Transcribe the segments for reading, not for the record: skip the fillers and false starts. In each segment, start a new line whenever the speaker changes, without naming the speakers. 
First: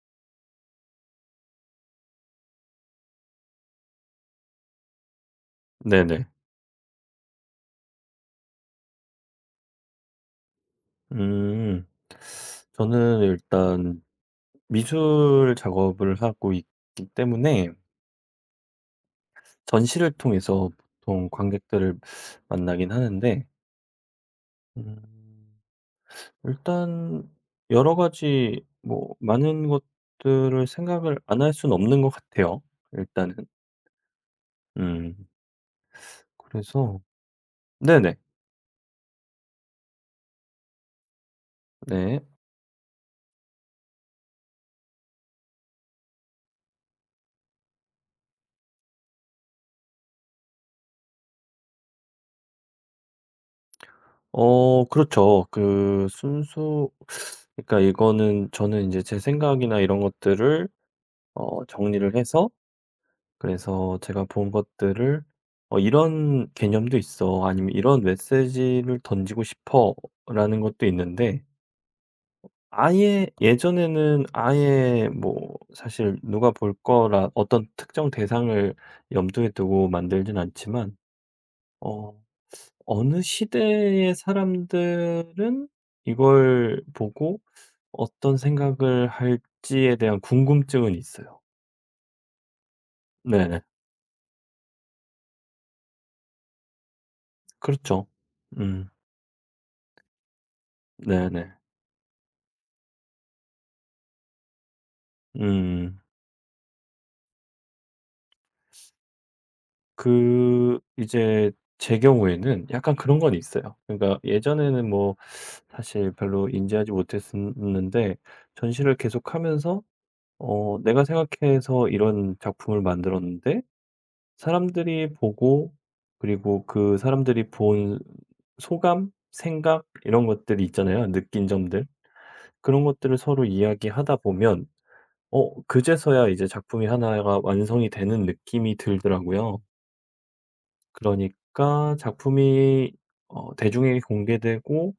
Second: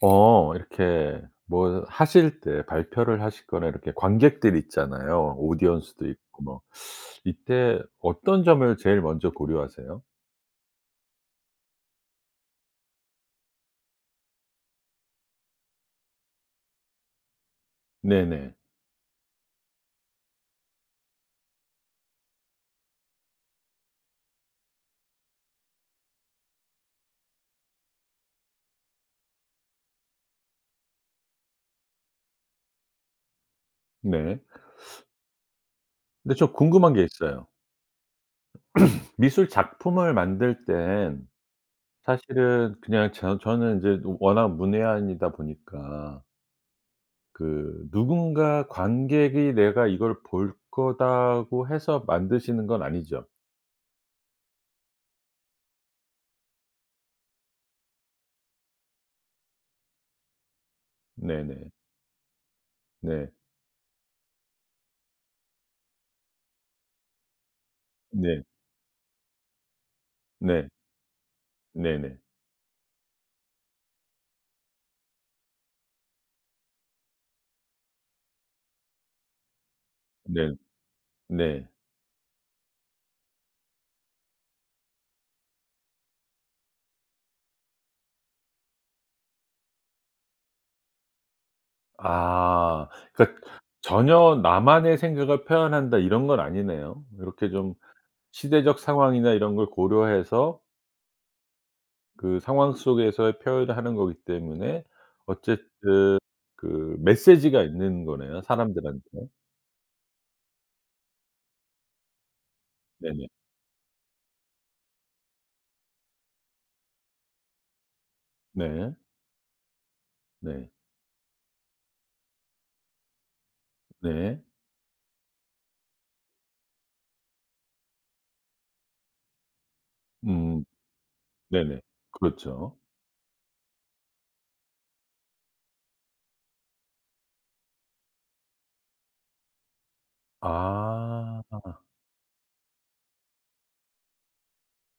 이렇게 뭐 하실 때 발표를 하시거나 이렇게 관객들 있잖아요. 오디언스도
네네.
있고 뭐. 이때 어떤 점을 제일 먼저 고려하세요?
음. 저는 일단 미술 작업을 하고 있기 때문에
네네.
전시를 통해서 보통 관객들을 만나긴 하는데 음 일단 여러 가지 뭐 많은 것들을 생각을 안 할 수는 없는 것 같아요, 일단은.
네.
음.
근데 저 궁금한
그래서
게 있어요.
네네.
미술 작품을 만들 땐
네.
사실은 그냥 저는 인제 워낙 문외한이다 보니까 그 누군가 관객이 '내가 이걸 볼 거다.'고 해서 만드시는 건 아니죠?
그렇죠. 그 순수 그러니까 이거는 저는 이제 제 생각이나 이런 것들을
네네.
정리를 해서
네.
그래서 제가 본 것들을 '어 이런 개념도 있어.' 아니면 '이런
네. 네.
메시지를 던지고 싶어.'라는
네네.
것도 있는데
네네.
아예 예전에는 아예 뭐 사실 누가 볼 거라 어떤 특정 대상을 염두에 두고 만들진
네네.
않지만
네.
어 어느 시대의 사람들은 이걸 보고 어떤 생각을 할지에 대한 궁금증은 있어요.
아. 그러니까
네.
전혀 '나만의 생각을 표현한다.' 이런 건 아니네요. 이렇게 좀
그렇죠.
시대적
음.
상황이나 이런 걸 고려해서
네네.
그 상황 속에서의 표현을 하는 거기 때문에
음.
어쨌든 그 메시지가 있는 거네요, 사람들한테.
그 이제 제 경우에는 약간 그런
네네.
건 있어요. 그러니까 예전에는 뭐 사실 별로 인지하지 못했었는데
네.
전시를 계속하면서
네.
내가 생각해서 이런 작품을 만들었는데
네.
사람들이 보고 그리고 그 사람들이 본 소감, 생각 이런 것들이
음.
있잖아요. 느낀
네네.
점들.
그렇죠.
그런 것들을 서로 이야기하다 보면 그제서야 이제 작품이 하나가 완성이 되는 느낌이 들더라고요.
아.
그러니까 작품이 대중에게 공개되고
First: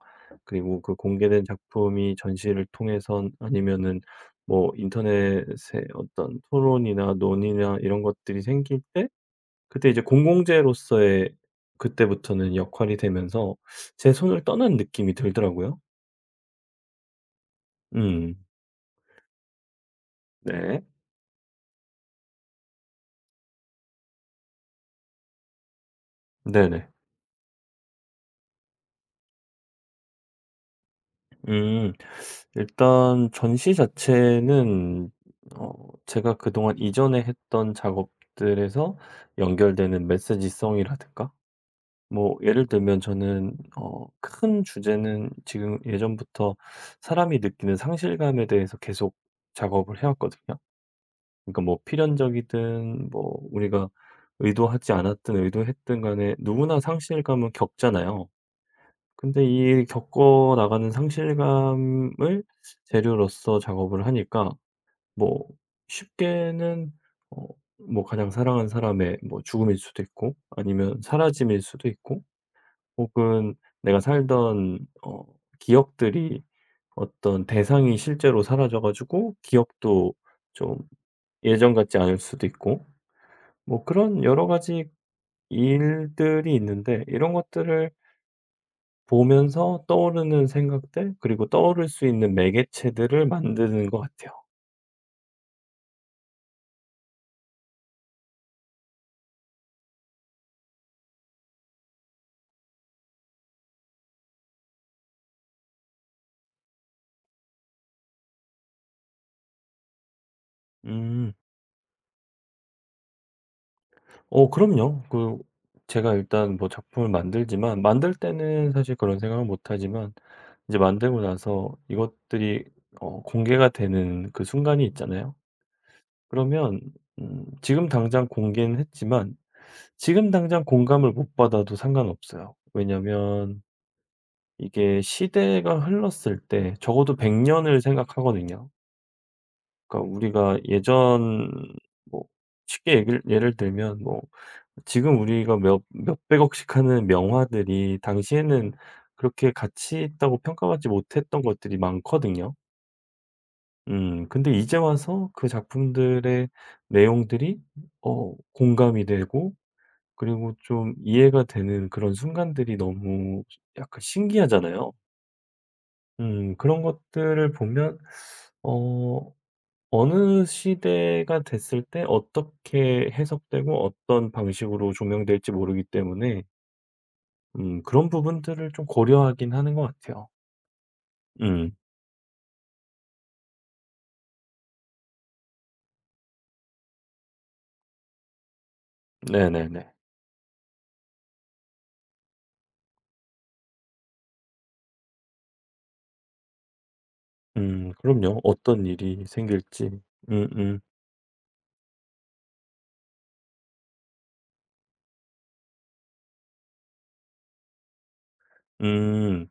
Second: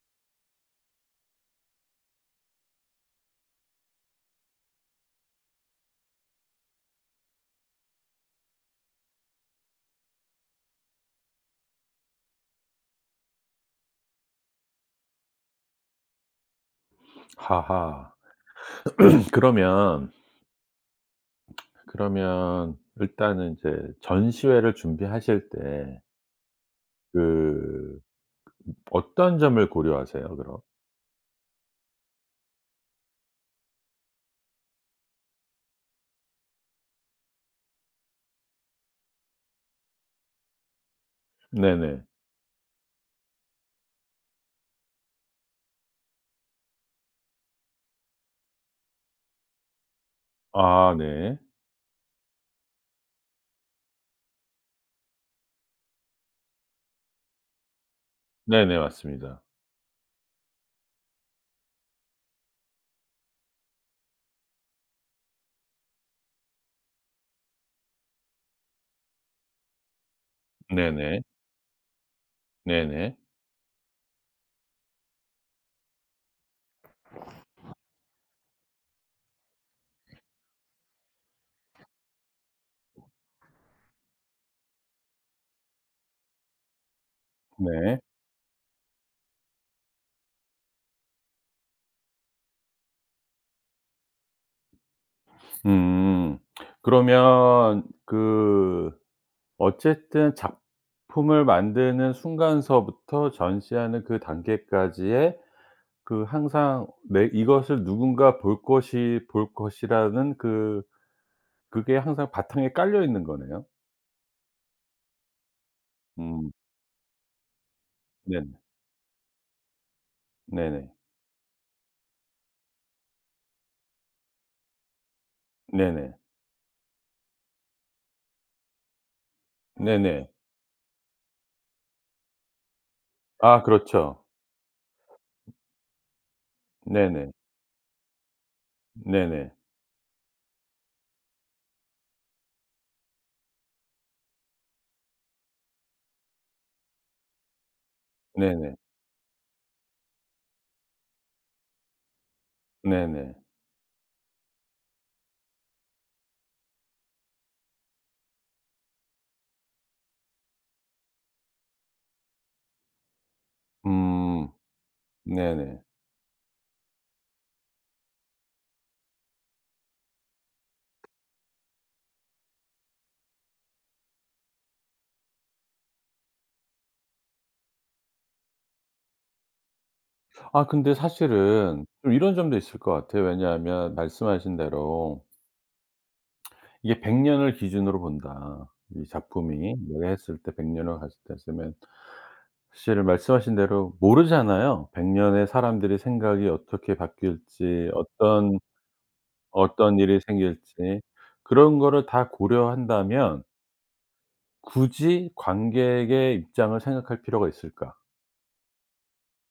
그리고 그 공개된 작품이 전시를 통해선 아니면은 뭐 인터넷에 어떤 토론이나 논의나 이런 것들이 생길 때 그때 이제 공공재로서의 그때부터는 역할이 되면서 제 손을 떠난 느낌이 들더라고요.
하하.
음.
그러면,
네.
그러면 일단은 이제 전시회를 준비하실 때
네네.
그 어떤 점을 고려하세요 그럼?
음. 일단 전시 자체는 어 제가 그동안 이전에 했던 작업들에서 연결되는 메시지성이라든가
네네.
뭐 예를 들면 저는 큰 주제는 지금 예전부터 사람이 느끼는 상실감에 대해서 계속 작업을 해 왔거든요.
아 네.
그러니까 뭐 필연적이든 뭐 우리가 의도하지 않았든 의도했든 간에 누구나 상실감은 겪잖아요.
네네. 맞습니다.
근데 이 겪어 나가는 상실감을 재료로서 작업을 하니까 뭐 쉽게는 어 뭐 가장 사랑하는 사람의 뭐 죽음일 수도 있고 아니면
네네.
사라짐일 수도 있고
네네.
혹은 내가 살던 기억들이 어떤 대상이 실제로 사라져 가지고 기억도 좀 예전 같지 않을 수도 있고 뭐 그런 여러 가지 일들이 있는데 이런 것들을
네.
보면서 떠오르는 생각들 그리고 떠오를 수 있는 매개체들을 만드는 것 같아요.
음. 그러면 그 어쨌든 작품을 만드는 순간서부터 전시하는 그 단계까지의 그 항상 내 '이것을 누군가 볼 것이'라는 그
음.
그게 항상 바탕에 깔려 있는 거네요.
그럼요. 그 제가
음.
일단 뭐 작품을 만들지만 만들
네네.
때는 사실 그런 생각을 못 하지만 이제
네네.
만들고 나서 이것들이 공개가 되는 그 순간이 있잖아요.
네네.
그러면 지금 당장 공개는 했지만
네네.
지금 당장 공감을 못 받아도 상관없어요. 왜냐면
아 그렇죠.
이게 시대가 흘렀을 때 적어도 100년
네네.
년을 생각하거든요.
네네.
그러니까 우리가 예전 뭐 쉽게 얘기를 예를 들면 뭐 지금 우리가 몇 몇백억씩 하는 명화들이 당시에는
네네.
그렇게 가치 있다고 평가받지 못했던 것들이 많거든요.
네네.
근데 이제 와서 그 작품들의 내용들이 공감이 되고 그리고 좀 이해가 되는 그런 순간들이 너무 약간
음.
신기하잖아요.
네네.
그런 것들을 보면 어 어느 시대가 됐을 때 어떻게 해석되고 어떤 방식으로 조명될지 모르기 때문에 그런 부분들을 좀 고려하긴 하는 것 같아요.
아 근데
음.
사실은 좀 이런 점도 있을 것 같아요. 왜냐하면 말씀하신 대로 이게 100년 년을 기준으로 본다. 이 작품이
네네네.
내가 했을 때 100년 년을 갔을 때 했으면 사실 말씀하신 대로 모르잖아요. 100년 년에 사람들의 생각이 어떻게 바뀔지
그럼요.
어떤
어떤 일이
어떤
생길지.
일이
음음. 음.
생길지 그런 거를 다 고려한다면 굳이 관객의 입장을 생각할 필요가 있을까?
음.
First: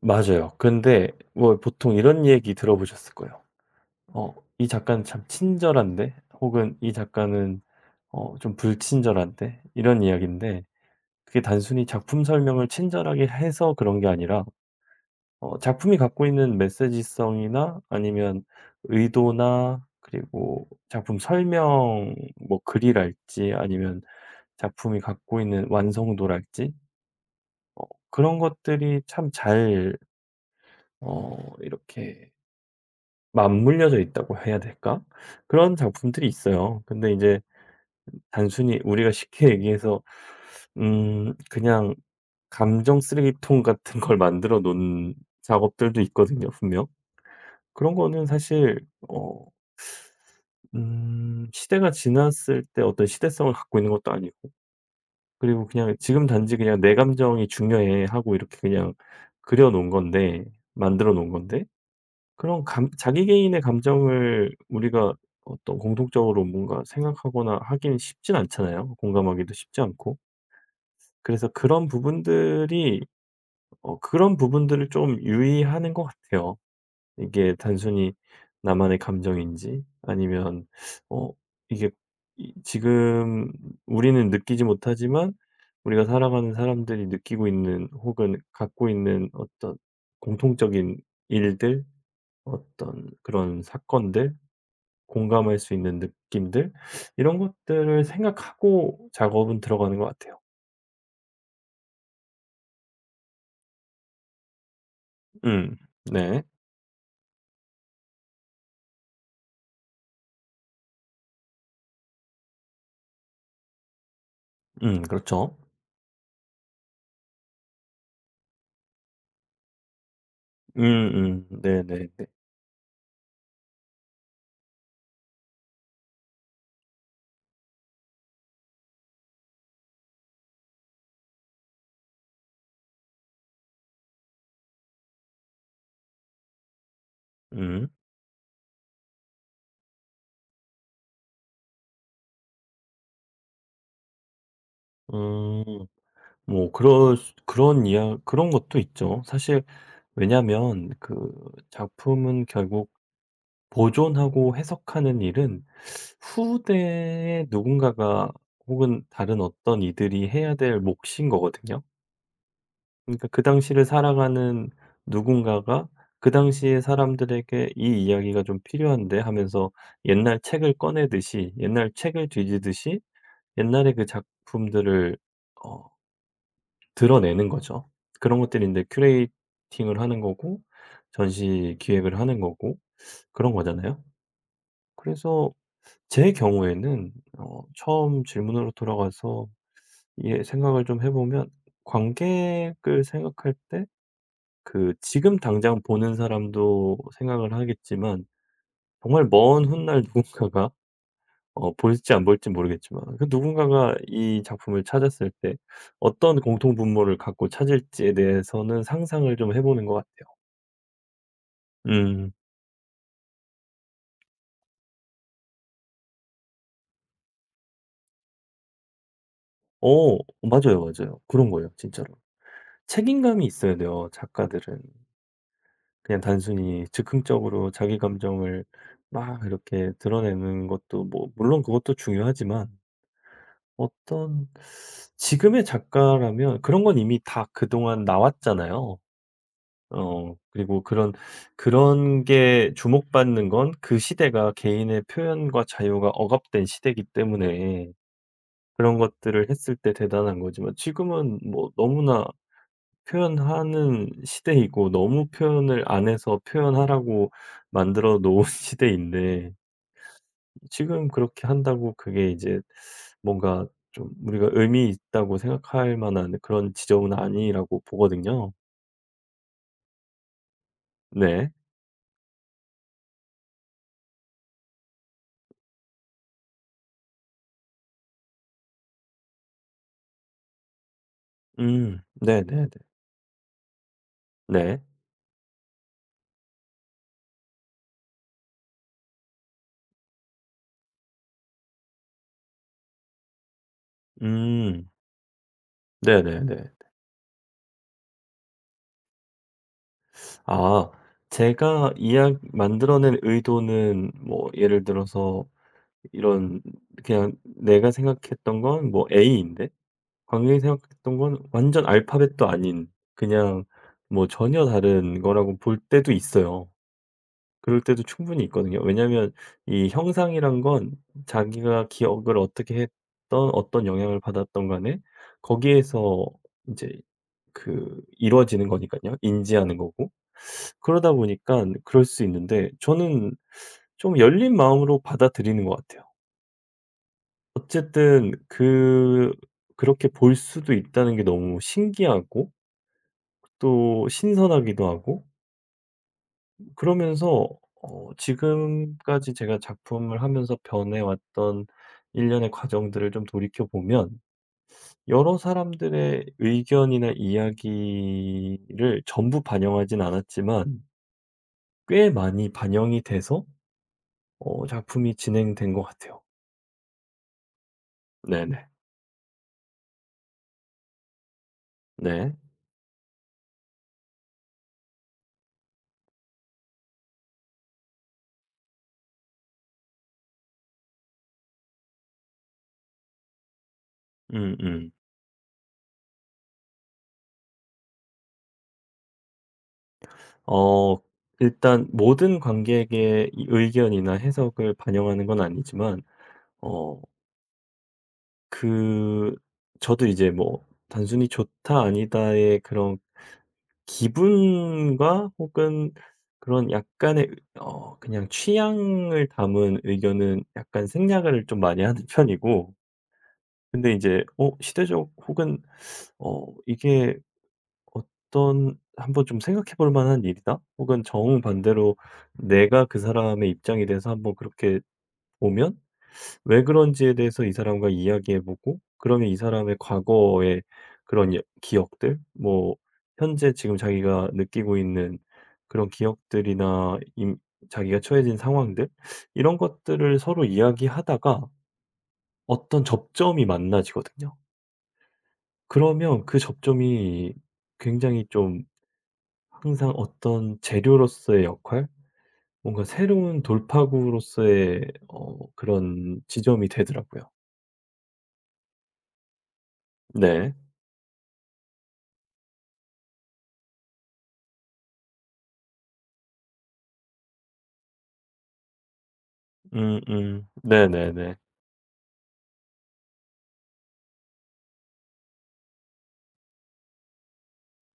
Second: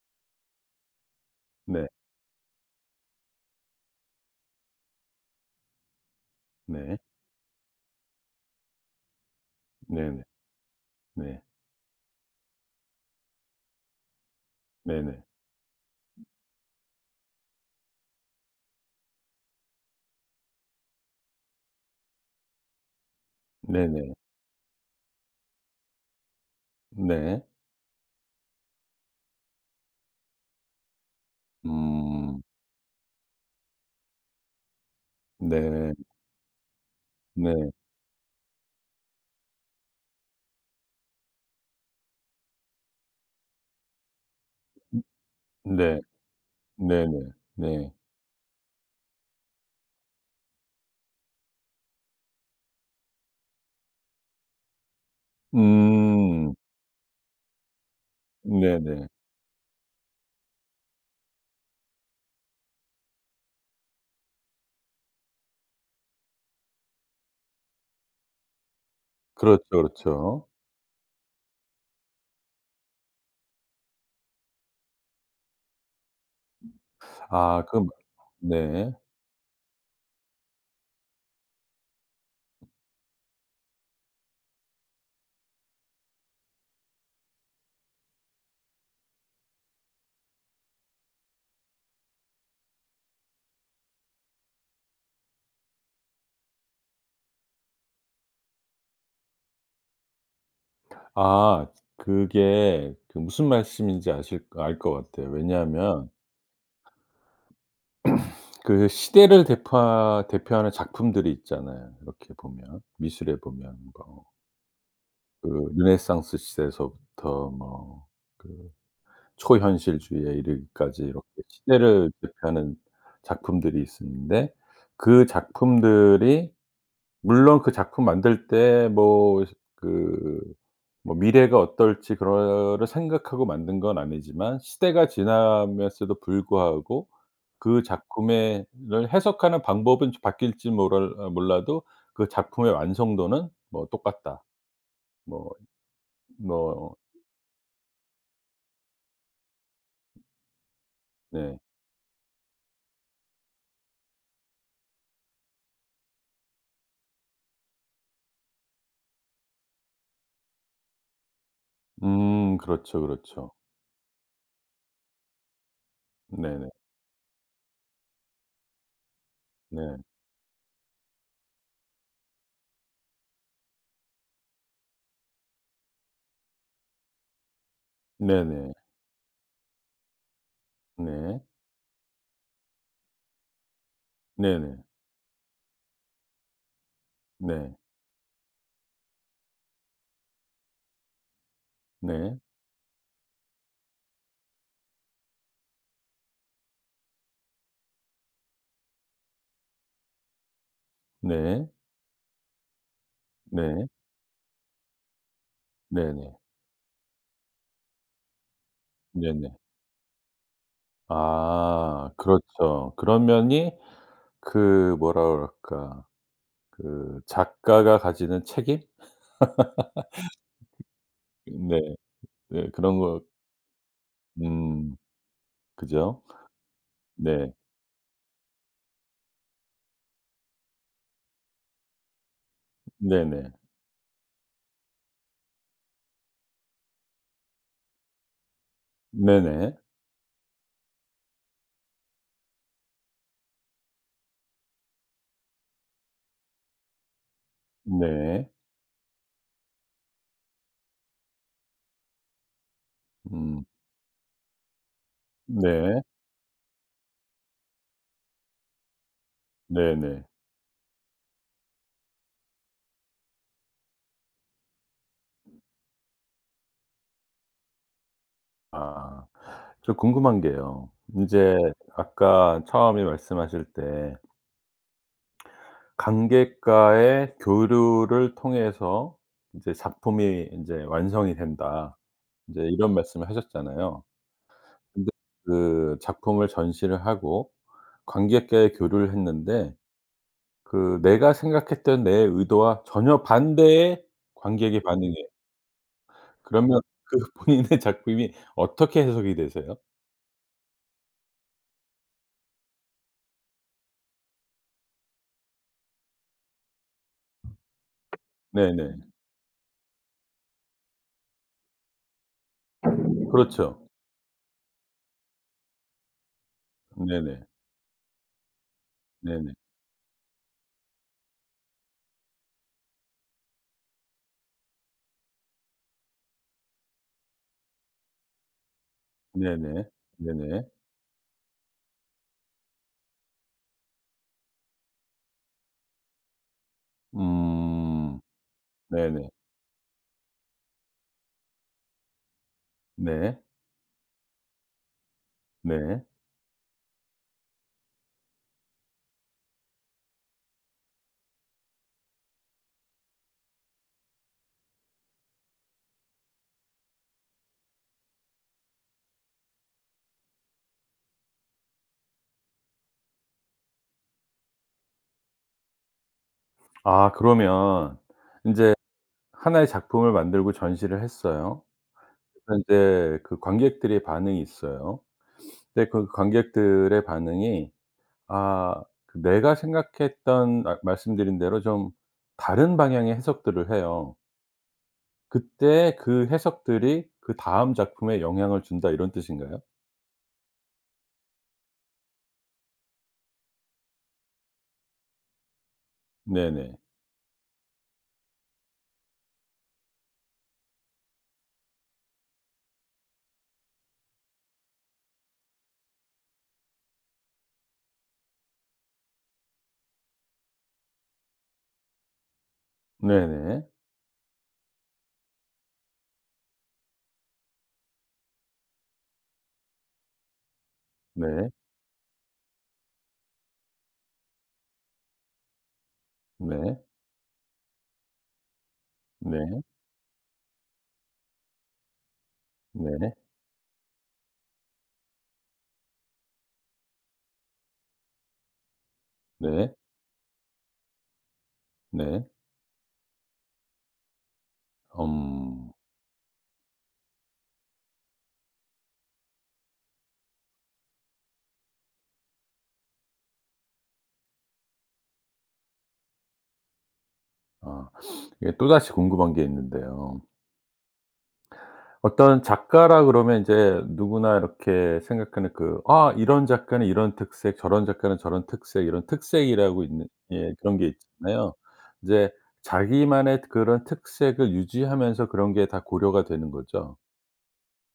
맞아요. 근데 뭐
네.
보통 이런 얘기 들어보셨을 거예요. "어 이 작가는 참 친절한데." 혹은 "이
네.
작가는 좀 불친절한데." 이런
네네.
이야기인데 그게
네.
단순히 작품 설명을 친절하게 해서 그런 게 아니라
네네.
작품이 갖고 있는 메시지성이나 아니면 의도나 그리고 작품 설명 뭐 글이랄지 아니면
네네.
작품이 갖고 있는 완성도랄지
네.
어 그런 것들이 참 잘 이렇게
음.
맞물려져 있다고 해야 될까? 그런
네.
작품들이 있어요. 근데 이제
네.
단순히 우리가 쉽게 얘기해서 그냥 감정 쓰레기통 같은 걸 만들어 놓은 작업들도
네.
있거든요 분명.
네네. 네.
그런 거는 사실 어 시대가 지났을 때 어떤 시대성을 갖고 있는 것도 아니고 그리고 그냥 지금
음.
단지 그냥 '내 감정이 중요해.' 하고 이렇게 그냥
네네.
그려 놓은 건데 만들어 놓은 건데 그런 감 자기 개인의 감정을 우리가 어떤 공통적으로 뭔가 생각하거나 하기는 쉽진 않잖아요. 공감하기도
그렇죠,
쉽지 않고.
그렇죠.
그래서 그런 부분들이 그런 부분들을 좀 유의하는 것 같아요. 이게
아 그럼.
단순히
네.
나만의 감정인지 아니면 어 이게 이 지금 우리는 느끼지 못하지만 우리가 살아가는 사람들이 느끼고 있는 혹은 갖고 있는 어떤 공통적인 일들, 어떤 그런 사건들, 공감할 수 있는 느낌들 이런 것들을 생각하고 작업은 들어가는 것 같아요.
아 그게 그 무슨 말씀인지 아실 알 것 같아요.
음.
왜냐하면
네.
그 시대를 대파 대표하는 작품들이 있잖아요. 이렇게 보면 미술에 보면 뭐
그렇죠.
그 르네상스 시대에서부터 뭐그 초현실주의에 이르기까지 이렇게
네네네.
시대를 대표하는 작품들이 있었는데 그 작품들이 물론 그 작품 만들 때 뭐 그 뭐 미래가 어떨지 그거를 생각하고 만든 건 아니지만 시대가 지나면서도 불구하고 그
음.
작품의 를 해석하는 방법은 바뀔지 모랄 어 몰라도 그 작품의 완성도는 뭐 똑같다. 뭐.
음. 뭐 그
뭐.
런 그런 이야 그런 것도 있죠. 사실 왜냐면 하그
네.
작품은 결국 보존하고 해석하는 일은 후대에 누군가가 혹은 다른 어떤 이들이 해야 될 몫인 거거든요.
그렇죠,
그러니까 그
그렇죠.
당시를 살아가는 누군가가 그
네네.
당시의 사람들에게 "이 이야기가 좀 필요한데." 하면서
네.
옛날 책을 꺼내듯이 옛날 책을 뒤지듯이 옛날의 그 작품들을 어 드러내는 거죠. 그런 것들이
네네.
인제 큐레이팅을 하는 거고
네.
전시 기획을 하는 거고 그런 거잖아요.
네네.
그래서 제 경우에는
네.
처음 질문으로 돌아가서 예, 생각을 좀 해 보면
네.
관객을 생각할 때 그 지금 당장 보는 사람도 생각을 하겠지만 정말 먼 훗날 누군가가
네.
볼지 안 볼지 모르겠지만 그
네.
누군가가 이 작품을 찾았을 때
네네.
어떤 공통분모를 갖고 찾을지에 대해서는 상상을
네네.
좀 해 보는 것 같아요.
아
음.
그렇죠. 그런 면이 그 뭐라 그럴까. 그 작가가 가지는 책임?
어 맞아요, 맞아요. 그런 거예요
네.
진짜로.
네 그런 거.
책임감이 있어야 돼요 작가들은.
음.
그냥
그죠?
단순히
네.
즉흥적으로 자기 감정을 막 이렇게 드러내는 것도 뭐 물론 그것도 중요하지만
네네.
어떤 지금의 작가라면 그런 건 이미 다 그동안 나왔잖아요.
네네.
그리고 그런 게 주목받는 건 그 시대가 개인의 표현과 자유가 억압된 시대이기 때문에
네.
그런 것들을 했을 때 대단한 거지만 지금은 뭐 너무나
음
표현하는 시대이고 너무 표현을
네.
안 해서 표현하라고 만들어 놓은 시대인데
네네.
지금 그렇게 한다고 그게 이제 뭔가 좀 우리가 의미 있다고 생각할 만한 그런 지점은 아니라고 보거든요.
아 저 궁금한 게요.
네.
인제 아까 처음에 말씀하실 때 관객과의 교류를 통해서 이제 "작품이 인제 완성이 된다."
음.
인제
네네네. 네.
이런 말씀을 하셨잖아요.
네. 네.
근데 그 작품을 전시를 하고 관객과의 교류를 했는데 그 내가 생각했던 내 의도와 전혀 반대의 관객의
음.
반응이에요.
네네네.
그러면 그 본인의 작품이 어떻게 해석이 되세요?
아 제가 이야 만들어낸 의도는 뭐 예를 들어서 이런 그냥 내가 생각했던 건
네네.
뭐 A인데 관객이 생각했던 건 완전 알파벳도 아닌 그냥
그렇죠.
뭐 전혀 다른 거라고 볼 때도 있어요.
네네.
그럴 때도 충분히 있거든요. 왜냐면
네네.
이 형상이란 건 자기가 기억을 어떻게 했던 어떤 영향을 받았던 간에 거기에서 이제 그 이루어지는 거니깐요. 인지하는
네네.
거고.
네네.
그러다 보니까 그럴 수 있는데 저는 좀 열린 마음으로 받아들이는 것 같아요.
음.
어쨌든
네네.
그 그렇게 볼 수도 있다는 게 너무 신기하고
네.
또 신선하기도 하고
네.
그러면서 지금까지 제가 작품을 하면서 변해왔던 일련의 과정들을 좀 돌이켜 보면 여러 사람들의 의견이나 이야기를 전부 반영하진 않았지만 꽤 많이 반영이 돼서 작품이 진행된 것 같아요.
아 그러면
네네.
인제 하나의 작품을 만들고 전시를 했어요.
네.
그래서 인제 그 관객들의 반응이 있어요. 근데 그 관객들의 반응이 아 그 내가 생각했던 아 말씀드린 대로 좀 다른 방향의 해석들을 해요.
음음.
그때 그 해석들이 '그다음 작품에 영향을 준다.' 이런 뜻인가요?
어 일단 모든 관객의 이 의견이나 해석을 반영하는 건 아니지만
네네.
어 그 저도 이제 뭐 단순히 좋다 아니다의 그런 기분과 혹은 그런 약간의 그냥 취향을 담은 의견은 약간 생략을 좀 많이 하는 편이고
네네.
근데 이제 시대적 혹은 이게 어떤 한번 좀 생각해 볼 만한 일이다? 혹은
네.
정반대로 내가 그 사람의 입장이 돼서 한번 그렇게 보면 왜
네.
그런지에 대해서 이 사람과 이야기해 보고 그러면 이
네.
사람의 과거의 그런 기억들, 뭐
네.
현재 지금 자기가 느끼고 있는 그런 기억들이나 자기가 처해진 상황들 이런
네.
것들을 서로 이야기하다가
네.
어떤 접점이 만나지거든요.
음.
그러면 그 접점이 굉장히 좀 항상 어떤 재료로서의 역할? 뭔가 새로운 돌파구로서의 그런 지점이 되더라고요.
아 이게 또다시 궁금한 게 있는데요.
네.
어떤 작가라 그러면 이제 누구나 이렇게 생각하는 그 '아 이런 작가는 이런 특색, 저런 작가는 저런 특색.' 이런 특색이라고 있는
음음.
예 그런 게
네네네.
있잖아요. 이제 자기만의 그런 특색을 유지하면서 그런 게 다 고려가 되는 거죠.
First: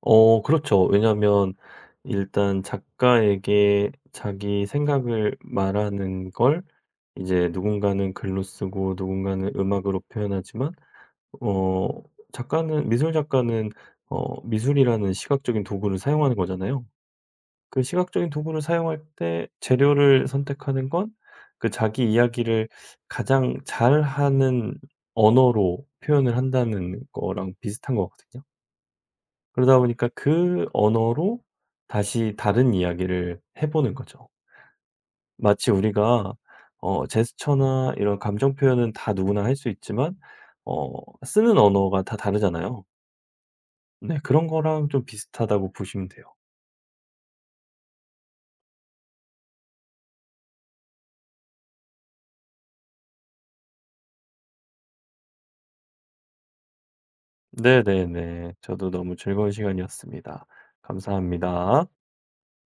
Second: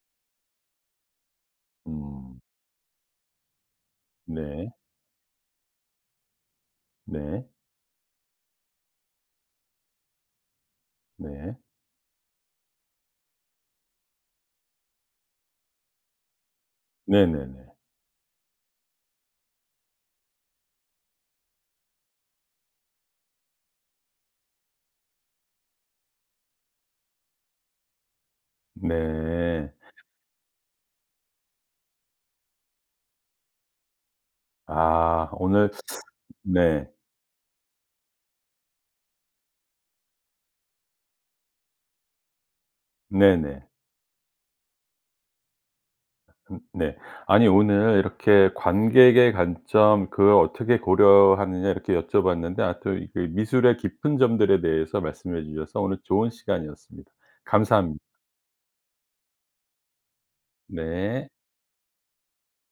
그렇죠. 왜냐하면
음.
일단 작가에게 자기
네.
생각을 말하는 걸
네.
이제 누군가는 글로 쓰고 누군가는 음악으로 표현하지만
네.
어 작가는 미술 작가는 미술이라는 시각적인 도구를 사용하는 거잖아요.
네 네네.
그 시각적인 도구를 사용할 때 재료를 선택하는 건 그 자기 이야기를 가장 잘하는 언어로 표현을 한다는 거랑 비슷한 거거든요.
네. 네. 네.
그러다 보니까 그 언어로 다시 다른 이야기를 해 보는 거죠.
아 오늘.
마치 우리가
네.
제스처나 이런 감정 표현은 다 누구나 할 수 있지만 어 쓰는 언어가 다 다르잖아요.
네네.
네 그런 거랑 좀 비슷하다고 보시면 돼요.
네. 아니 오늘 이렇게 관객의 관점 그걸 어떻게 고려하느냐 이렇게 여쭤봤는데 아 또 이 그 미술의 깊은 점들에 대해서 말씀해 주셔서 오늘 좋은 시간이었습니다. 감사합 니.
네네네. 저도 너무 즐거운 시간이었습니다.
네.
감사합니다.